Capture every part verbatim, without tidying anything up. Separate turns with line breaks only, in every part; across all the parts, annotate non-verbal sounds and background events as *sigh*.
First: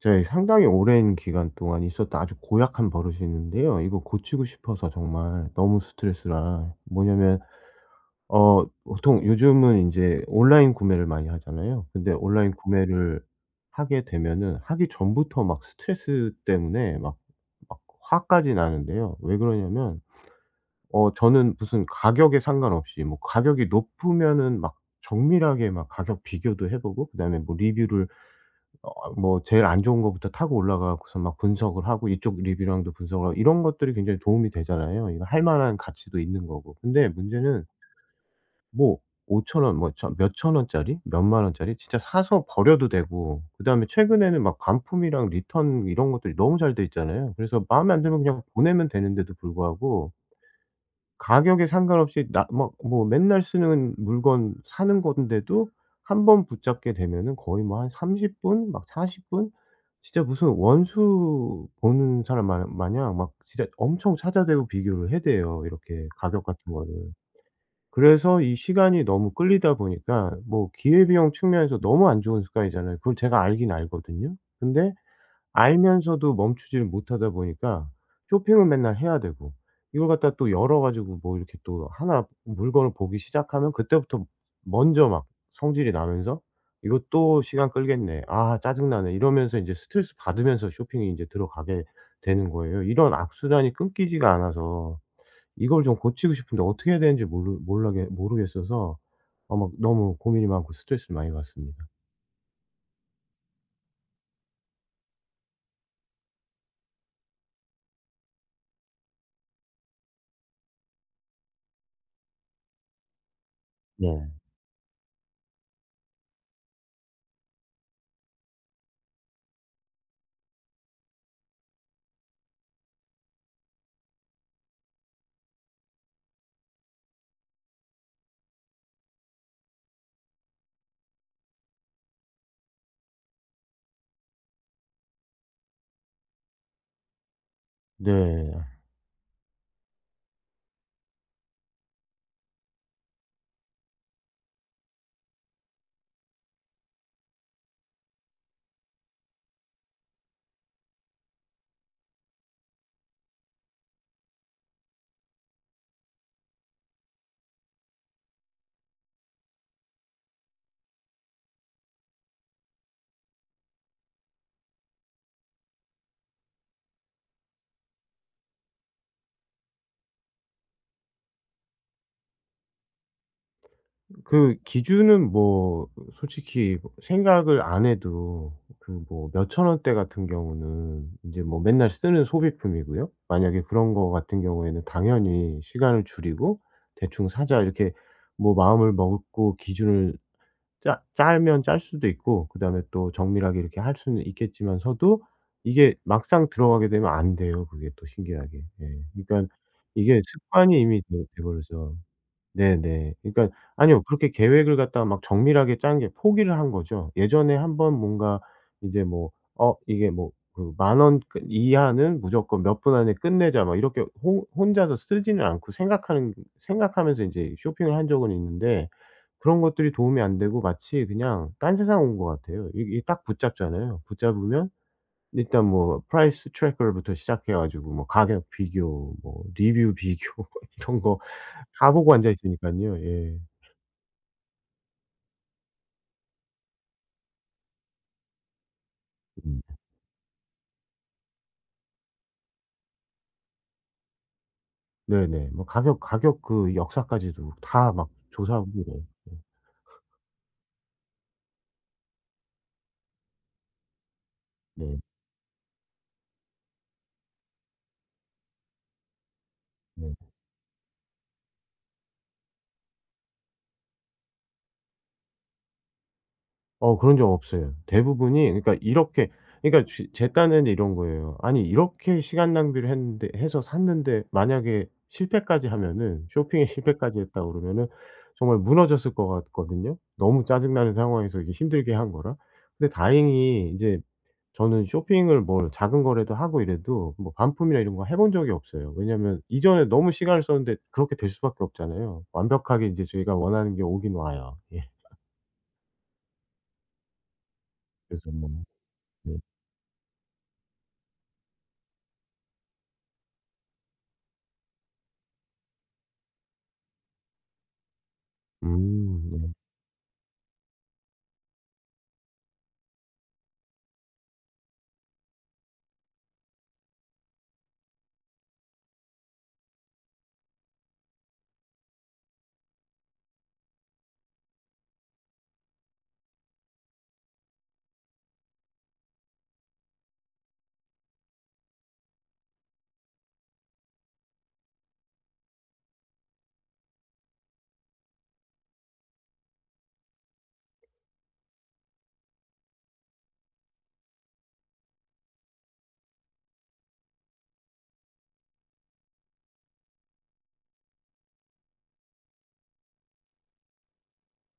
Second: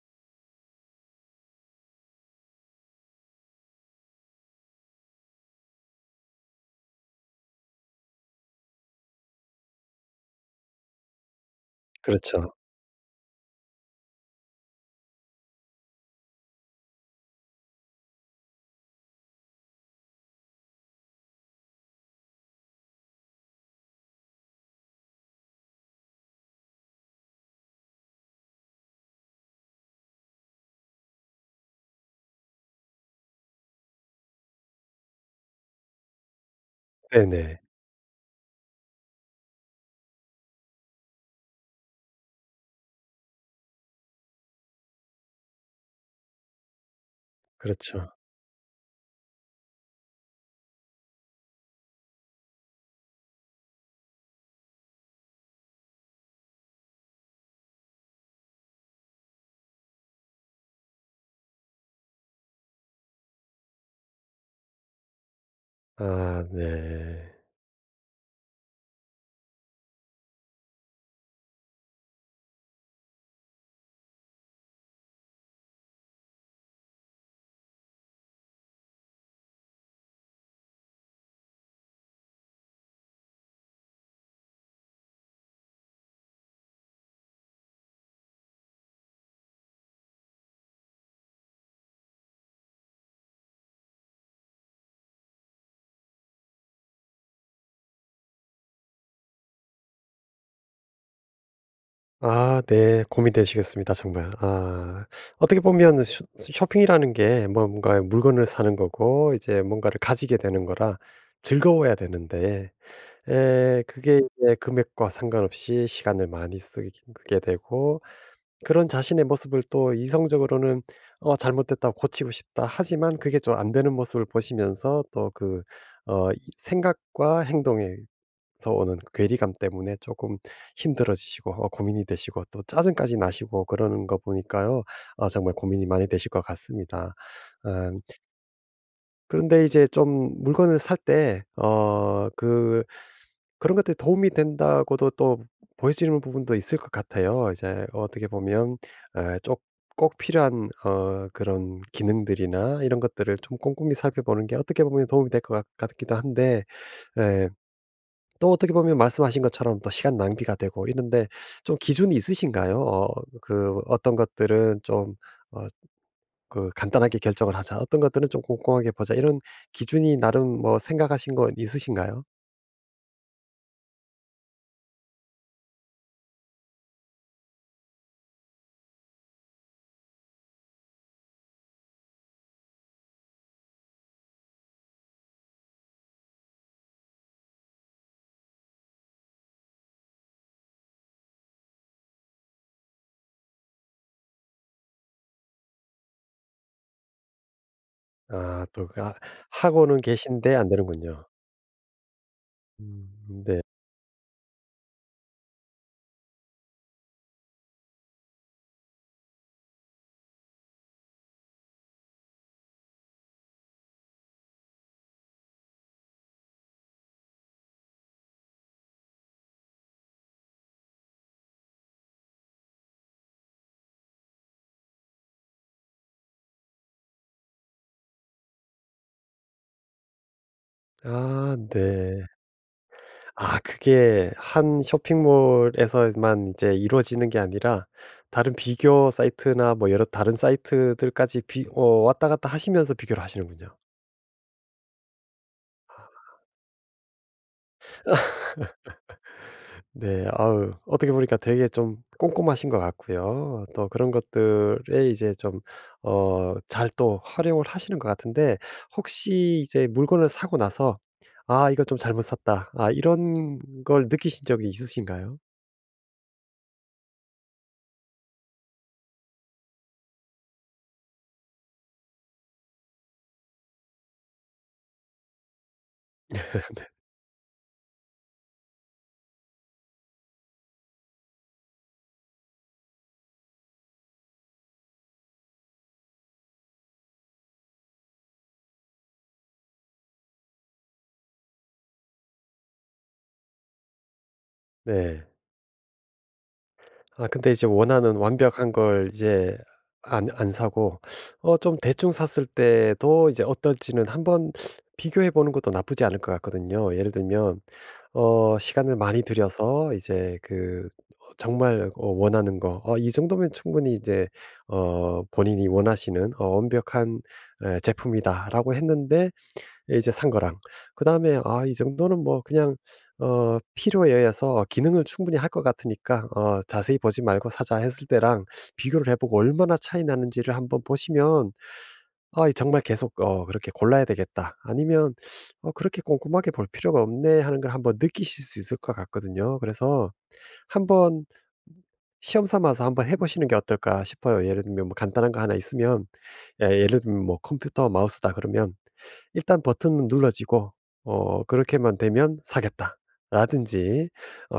제 상당히 오랜 기간 동안 있었던 아주 고약한 버릇이 있는데요. 이거 고치고 싶어서 정말 너무 스트레스라. 뭐냐면 어 보통 요즘은 이제 온라인 구매를 많이 하잖아요. 근데 온라인
그렇죠.
구매를 하게 되면은 하기 전부터 막 스트레스 때문에 막 막 화까지 나는데요. 왜 그러냐면 어 저는 무슨 가격에 상관없이 뭐 가격이 높으면은 막 정밀하게 막 가격 비교도 해 보고, 그다음에 뭐 리뷰를 어 뭐 제일 안 좋은 거부터 타고 올라가고서 막 분석을 하고, 이쪽 리뷰랑도 분석을 하고, 이런 것들이 굉장히 도움이 되잖아요. 이거 할 만한 가치도 있는 거고. 근데
네네.
문제는 뭐오천 원 뭐 천 몇천 원짜리, 몇만 원짜리 진짜 사서 버려도 되고, 그다음에 최근에는 막 반품이랑 리턴 이런 것들이 너무 잘 돼 있잖아요. 그래서 마음에 안
그렇죠.
들면 그냥 보내면 되는데도 불구하고 가격에 상관없이 나 막 뭐 맨날 쓰는 물건 사는 건데도 한번 붙잡게 되면은 거의 뭐 한 삼십 분 막 사십 분 진짜 무슨 원수 보는 사람 마 마냥 막 진짜 엄청 찾아대고 비교를 해대요, 이렇게 가격
아
같은 거를.
네.
그래서 이 시간이 너무 끌리다 보니까 뭐 기회비용 측면에서 너무 안 좋은 습관이잖아요. 그걸 제가 알긴 알거든요. 근데 알면서도 멈추지를 못하다 보니까 쇼핑은 맨날 해야 되고, 이걸 갖다 또 열어 가지고 뭐 이렇게 또 하나 물건을 보기 시작하면 그때부터 먼저 막 성질이 나면서 '이거 또 시간 끌겠네. 아 짜증나네.' 이러면서 인제 스트레스 받으면서 쇼핑이 인제 들어가게 되는 거예요. 이런 악순환이 끊기지가 않아서 이걸 좀 고치고 싶은데 어떻게 해야 되는지 모르 몰라게 모르겠어서 아 막 너무 고민이 많고 스트레스를 많이 받습니다.
아 네. 고민되시겠습니다 정말. 아 어떻게 보면 쇼 쇼핑이라는 게 뭔가 물건을 사는 거고 이제 뭔가를 가지게 되는 거라 즐거워야 되는데, 예, 그게
네.
이제 금액과 상관없이 시간을 많이 쓰게 되고, 그런 자신의 모습을 또 이성적으로는 '어 잘못됐다. 고치고 싶다.' 하지만 그게 좀 안 되는 모습을 보시면서 또 그 어 이 생각과 행동에서 오는 그 괴리감 때문에 조금 힘들어지시고 어 고민이 되시고 또 짜증까지 나시고 그러는 거 보니까요. 어, 정말 고민이 많이 되실 것 같습니다. 아,
네.
그런데 이제 좀 물건을 살 때 어 그 그런 것들이 도움이 된다고도 또 보여지는 부분도 있을 것 같아요. 이제 어떻게 보면 예 쪽 꼭 필요한 어 그런 기능들이나 이런 것들을 좀 꼼꼼히 살펴보는 게 어떻게 보면 도움이 될 것 같기도 한데, 에, 또 어떻게 보면 말씀하신 것처럼 또 시간 낭비가 되고 이런데 좀 기준이 있으신가요? 어 그 어떤 것들은 좀어 그 간단하게 결정을 하자, 어떤 것들은 좀 꼼꼼하게 보자, 이런 기준이 나름 뭐 생각하신 건 있으신가요?
그 기준은 뭐 솔직히 뭐 생각을 안 해도 그 뭐 몇천 원대 같은 경우는 인제 뭐 맨날 쓰는 소비품이고요. 만약에 그런 거 같은 경우에는 당연히 시간을 줄이고 '대충 사자.' 이렇게 뭐 마음을 먹고 기준을 짜 짜면 짤 수도 있고, 그다음에 또 정밀하게 이렇게 할 수는 있겠지만서도 이게 막상 들어가게 되면 안 돼요, 그게 또
아
신기하게.
또
예.
그
그러니깐
하고는
이게
계신데 안
습관이 이미 돼
되는군요.
돼 버려서.
음
네네. 그러니까
네.
아니요, 그렇게 계획을 갖다가 막 정밀하게 짠 게 포기를 한 거죠. 예전에 한번 뭔가 이제 뭐 어 이게 뭐 그 만 원 그 이하는 무조건 몇 분 안에 끝내자." 막 이렇게 호 혼자서 쓰지는 않고 생각하는 생각하면서 인제 쇼핑을 한 적은 있는데, 그런 것들이 도움이 안 되고 마치 그냥 딴 세상 온 것 같아요. 이게 딱 붙잡잖아요. 붙잡으면 일단 뭐 프라이스 트래커부터 시작해 가지고 뭐 가격 비교, 뭐 리뷰 비교 *laughs* 이런 거
아
다 보고
네.
앉아 있으니까요. 예.
아 그게 한 쇼핑몰에서만 이제 이루어지는 게 아니라 다른 비교
음.
사이트나 뭐 여러 다른 사이트들까지 비 어 왔다 갔다 하시면서 비교를 하시는군요.
네네. 뭐 가격 가격 그 역사까지도 다 막 조사하고. 네.
네. 아우, 어떻게 보니까 되게 좀 꼼꼼하신 것 같고요. 또 그런
네.
것들에 이제 좀 어 잘 또 활용을 하시는 것 같은데, 혹시 이제
네.
물건을 사고 나서 '아 이거 좀 잘못 샀다.' 아 이런 걸 느끼신 적이 있으신가요?
어 그런 적 없어요. 대부분이 그러니까 이렇게, 그러니까 쥐 제 딴에는 이런 거예요. '아니 이렇게 시간 낭비를 했는데 해서 샀는데 만약에 실패까지 하면은 쇼핑에 *laughs* 실패까지 했다 그러면은 정말 무너졌을 것 같거든요. 너무 짜증 나는 상황에서 이게 힘들게 한 거라.' 근데 다행히 이제 저는 쇼핑을 뭘 작은 거라도 하고 이래도 뭐 반품이나 이런 거 해본 적이 없어요. 왜냐하면 이전에 너무 시간을 썼는데 그렇게 될 수밖에 없잖아요. 완벽하게 이제 저희가 원하는 게 오긴 와요. 예.
네. 아 근데 이제 원하는
그래서 뭐.
완벽한 걸
네.
이제 안 안 사고 어 좀 대충 샀을 때도 이제 어떨지는 한번 비교해 보는 것도 나쁘지 않을 것 같거든요. 예를 들면 어 시간을
음
많이
네.
들여서 이제 그 어 정말 어 원하는 거 어 이 정도면 충분히 이제 어 본인이 원하시는 어 '완벽한, 에, 제품이다.'라고 했는데 예 이제 산 거랑. 그다음에 '아 이 정도는 뭐 그냥 어 필요에 의해서 기능을 충분히 할 것 같으니까 어 자세히 보지 말고 사자.' 했을 때랑 비교를 해 보고 얼마나 차이 나는지를 한번 보시면 '아 이, 정말 계속 어 그렇게 골라야 되겠다.' 아니면 '어 그렇게 꼼꼼하게 볼 필요가 없네.' 하는 걸 한번 느끼실 수 있을 것 같거든요. 그래서 한번 시험 삼아서 한번 해 보시는 게 어떨까 싶어요. 예를 들면 뭐 간단한 거 하나 있으면 예, 예를 들면 뭐 컴퓨터 마우스다 그러면 일단 버튼은 눌러지고 어 '그렇게만 되면 사겠다.'라든지 어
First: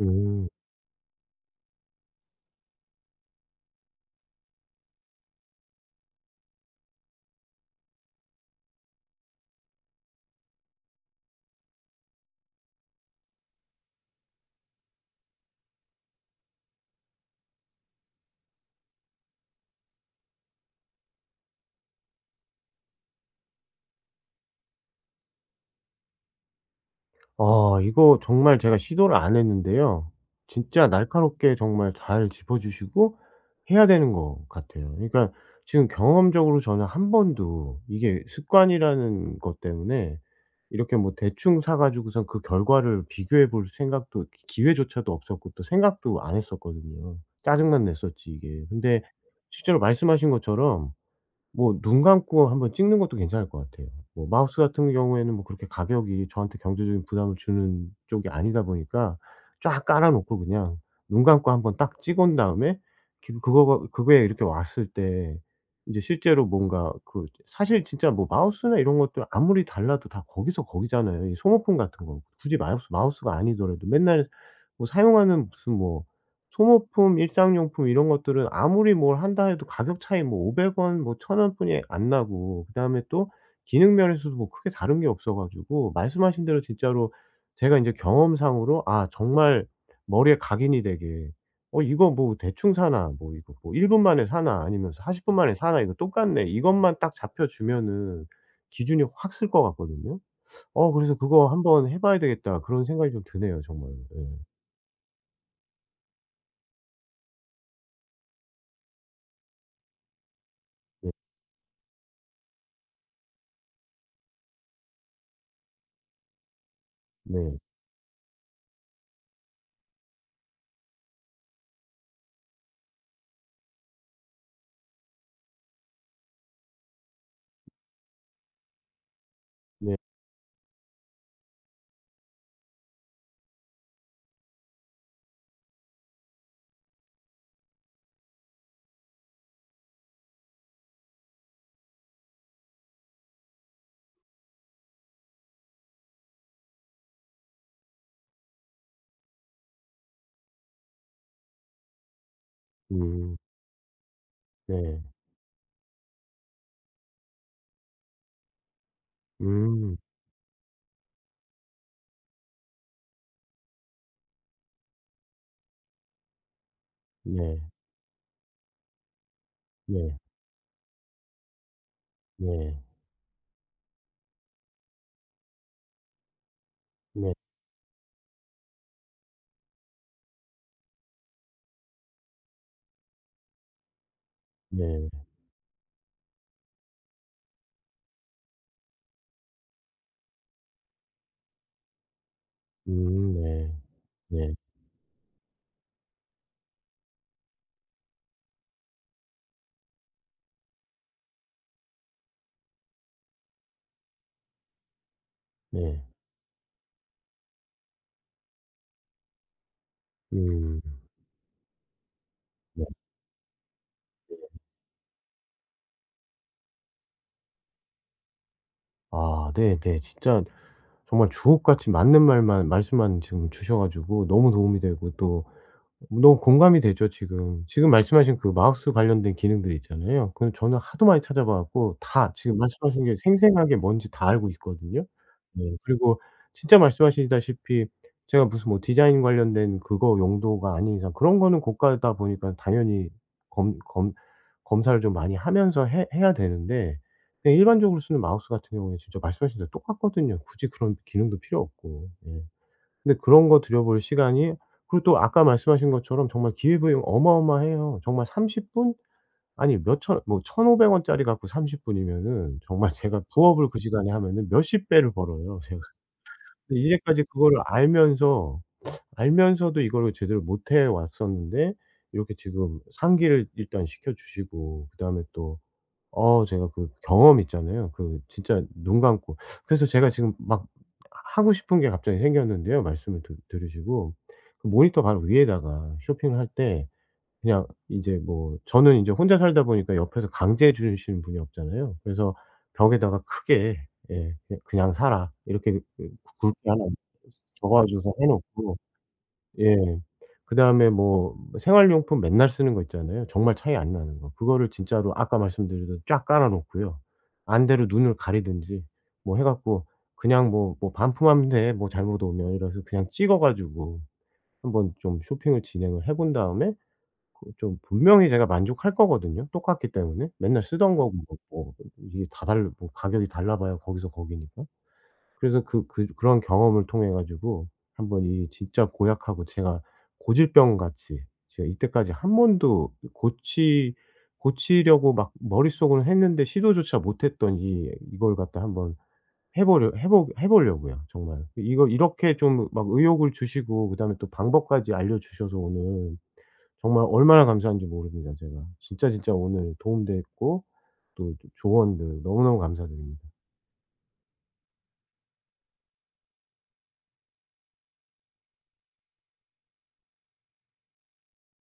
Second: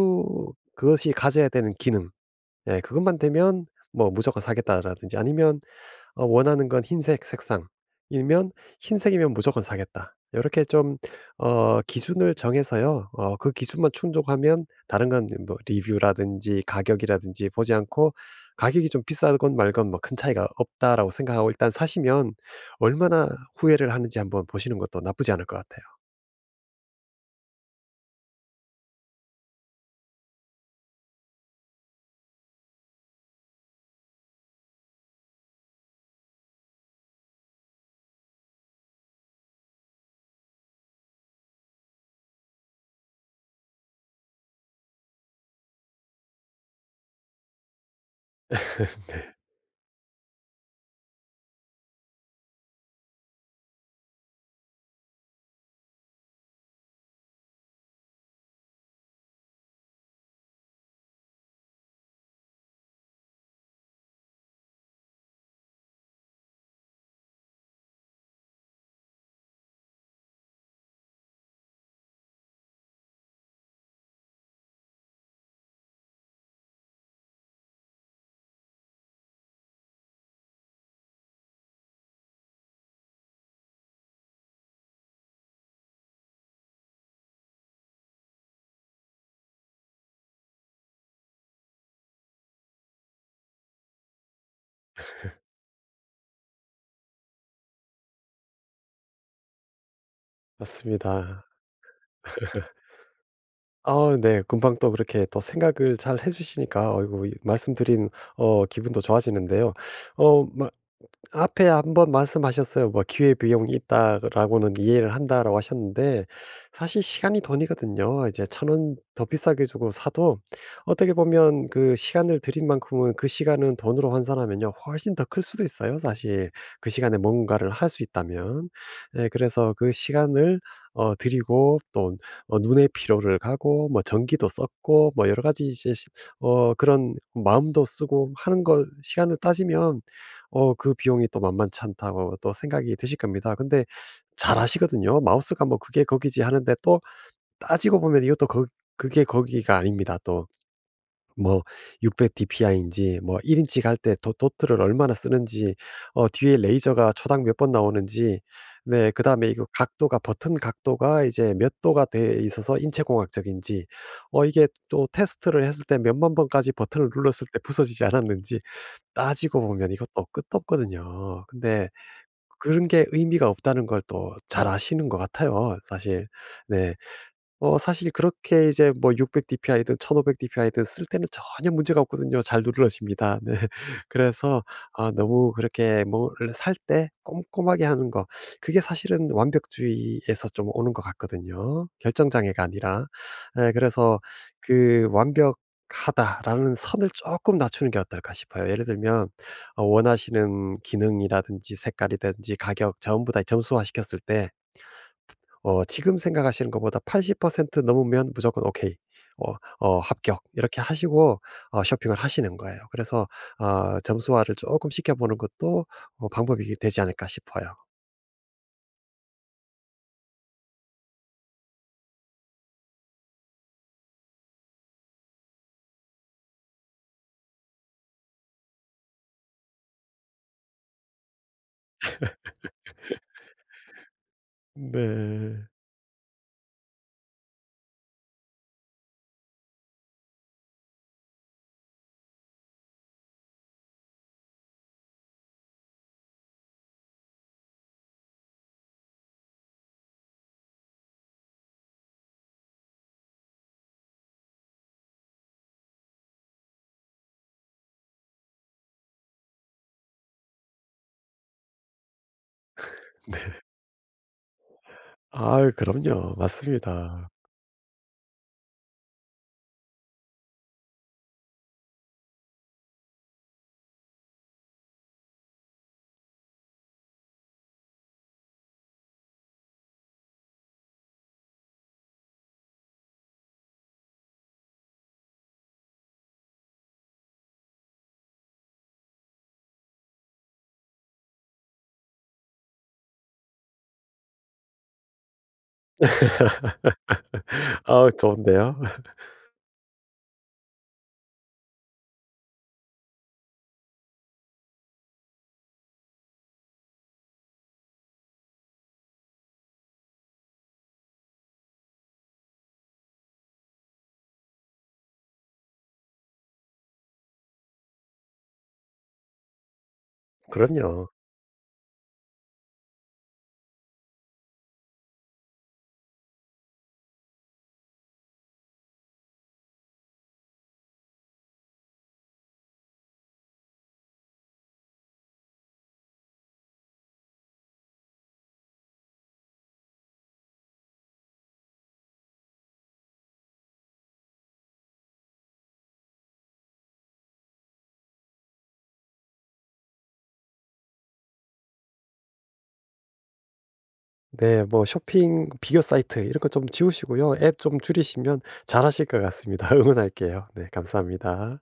음.
그것이 가져야 되는 기능 예 그것만 되면 뭐 '무조건 사겠다.'라든지 아니면 어 원하는 건 흰색 색상이면 '흰색이면 무조건 사겠다.' 이렇게 좀 어 기준을 정해서요. 어 그 기준만 충족하면 다른 건 뭐 리뷰라든지 가격이라든지 보지 않고 가격이 좀 비싸건 말건 뭐 '큰 차이가 없다.'라고 생각하고 일단 사시면 얼마나 후회를 하는지 한번 보시는 것도 나쁘지 않을 것 같아요.
아 이거 정말 제가 시도를 안 했는데요. 진짜 날카롭게 정말 잘 짚어 주시고 해야 되는 것 같아요. 그러니까 지금 경험적으로 저는 한 번도 이게 습관이라는 것 때문에 이렇게 뭐 대충 사 가지고선 그 결과를 비교해 볼 생각도 기 기회조차도 없었고 또 생각도 안 했었거든요. 짜증만 냈었지 이게. 근데
*laughs*
실제로 말씀하신 것처럼 뭐 눈 감고 한번 찍는 것도 괜찮을 것 같아요. 뭐 마우스 같은 경우에는 뭐 그렇게 가격이 저한테 경제적인 부담을 주는 쪽이 아니다 보니까 쫙 깔아 놓고 그냥 눈 감고 한번 딱 찍어 온 다음에 그 그거 그거에 이렇게 왔을 때 이제 실제로 뭔가 그 사실 진짜 뭐 마우스나 이런 것들 아무리 달라도 다 거기서 거기잖아요. 이 소모품 같은 거. 굳이 마우스 마우스가 아니더라도 맨날 뭐 사용하는 무슨 뭐 소모품, 일상용품 이런 것들은 아무리 뭘 한다 해도 가격 차이 뭐 오백 원 뭐 천 원 뿐이 안 나고, 그다음에 또 기능 면에서도 뭐 크게 다른 게 없어 가지고 말씀하신 대로 진짜로 제가 인제 경험상으로 '아 정말 머리에 각인이 되게 '어 이거 뭐 대충 사나 뭐 이거 뭐 일 분 만에 사나 아니면 사십 분 만에 사나 이거 똑같네.' 이것만 딱 잡혀 주면은 기준이 확 쓸 것 같거든요. 어 그래서
맞습니다.
'그거 한번 해 봐야 되겠다.' 그런 생각이 좀 드네요 정말로.
아
예.
네. 금방 또 그렇게 또 생각을 잘 해 주시니까 어이구 이 말씀드린 어 기분도 좋아지는데요. 어
네.
앞에 한번 말씀하셨어요. 뭐 "기회비용이 있다."라고는 "이해를 한다."라고 하셨는데 사실 시간이
네.
돈이거든요. 이제 천 원 더 비싸게 주고 사도 어떻게 보면 그 시간을 들인 만큼은 그 시간은 돈으로 환산하면요 훨씬 더 클 수도 있어요 사실. 그 시간에 뭔가를 할 수 있다면. 예 그래서 그
네.
시간을 어 드리고 또 어 눈의 피로를 가고 뭐 전기도 썼고 뭐 여러 가지 이제 시 어 그런 마음도 쓰고 하는 거 시간을 따지면 어 그 비용이 또 만만치 않다고 또 생각이 드실 겁니다. 근데 잘 아시거든요. 마우스가 뭐 '그게 거기지.' 하는데 또 따지고 보면 이것도 거 그게 거기가 아닙니다. 또 뭐 육백 디피아이인지
음.
뭐 일 인치 갈 때 도 도트를
네.
얼마나 쓰는지 어 뒤에 레이저가 초당 몇 번 나오는지 네 그다음에 이거
음.
각도가 버튼 각도가 이제 몇 도가 돼 있어서 인체공학적인지 어 이게 또 테스트를 했을 때 몇만 번까지 버튼을 눌렀을 때
네.
부서지지 않았는지 따지고 보면
네.
이것도 끝도 없거든요. 근데
네.
그런 게 의미가 없다는 걸 또 잘 아시는 것 같아요 사실. 네.
네.
어 사실 그렇게 이제 뭐 육백 디피아이든 천오백 디피아이든 쓸 때는 전혀 문제가 없거든요. 잘 누러집니다. 네. *laughs* 그래서
네.
아 너무 그렇게 뭘 살 때 꼼꼼하게 하는 거, 그게 사실은 완벽주의에서 좀 오는 것 같거든요, 결정 장애가 아니라.
음 네.
네, 그래서
네.
그 '완벽하다.'라는 선을 조금 낮추는 게 어떨까 싶어요. 예를 들면 어 원하시는 기능이라든지 색깔이든지 가격 전부 다 점수화 시켰을 때 어
네.
지금 생각하시는 것보다 팔십 퍼센트 넘으면 무조건 오케이. 어 어 합격.
음.
이렇게 하시고 어 쇼핑을 하시는 거예요.
네.
그래서 아 점수화를 조금 시켜보는 것도 어 방법이 되지 않을까 싶어요.
아 네네. 진짜 정말 주옥같이 맞는 말만 말씀만 지금 주셔 가지고 너무 도움이 되고, 또 너무 공감이 되죠 지금. 지금 말씀하신 그 마우스 관련된 기능들 있잖아요. 그건 저는 하도 많이 찾아봐 갖고 다 지금 말씀하신 게 생생하게 뭔지 다 알고 있거든요.
네.
네. 그리고 진짜 말씀하시다시피 제가 무슨 뭐 디자인 관련된 그거 용도가 아닌 이상 그런 거는 고가다 보니까 당연히 검 검 검사를 좀 많이 하면서 해 해야 되는데, 그냥 일반적으로 쓰는 마우스 같은 경우에 진짜 말씀하신 대로 똑같거든요. 굳이 그런 기능도 필요 없고. 예. 근데 그런 거 들여볼 시간이. 그리고 또 아까 말씀하신 것처럼 정말 기회비용 어마어마해요. 정말 삼십 분, 아니 몇천 뭐 천오백 원짜리 갖고 삼십 분이면은 정말 *laughs* 제가 부업을 그 시간에 하면은 몇십 배를 벌어요
아
제가.
그럼요.
근데 이제까지
맞습니다.
그거를 알면서 알면서도 이거를 제대로 못해 왔었는데, 이렇게 지금 상기를 일단 시켜 주시고, 그다음에 또 어 제가 그 경험 있잖아요. 그 진짜 눈 감고. 그래서 제가 지금 막 하고 싶은 게 갑자기 생겼는데요, 말씀을 드 들으시고. 그 모니터 바로 위에다가 쇼핑을 할 때 그냥 이제 뭐 저는 이제 혼자 살다 보니까 옆에서 강제해 주시는 분이 없잖아요. 그래서 벽에다가 크게 예 "그냥 사라." 이렇게 그 굵게
*laughs*
하나 적어
아
가지고서 해 놓고.
좋은데요.
예. 그다음에 뭐 생활용품 맨날 쓰는 거 있잖아요. 정말 차이 안 나는 거. 그거를 진짜로 아까 말씀드린 쫙 깔아 놓고요. 안대로 눈을 가리든지 뭐 해 갖고 그냥 뭐 뭐 "반품하면 돼, 뭐 잘못 오면." 이래서 그냥 찍어 가지고 한번 좀 쇼핑을 진행을 해본 다음에 그 좀 분명히 제가 만족할 거거든요, 똑같기 때문에. 맨날 쓰던
그럼요.
거고 뭐 뭐 이게 다 달라 뭐 가격이 달라 봐야 거기서 거기니까. 그래서 그 그 그런 경험을 통해 가지고 한번 이 진짜 고약하고, 제가 고질병같이 제가 이때까지 한 번도 고치 고치려고 막 머릿속으로 했는데 시도조차 못했던 이 이걸 갖다 한번 해 보려 해보 해 보려고요 정말. 이거 이렇게 좀 막 의욕을 주시고 그다음에 또 방법까지 알려 주셔서 오늘 정말 얼마나 감사한지 모릅니다 제가. 진짜, 진짜 오늘 도움 됐고, 또 조언들 너무너무 감사드립니다.
네. 뭐 쇼핑 비교 사이트 이런 거 좀 지우시고요. 앱 좀 줄이시면 잘하실 것 같습니다. *laughs* 응원할게요. 네 감사합니다.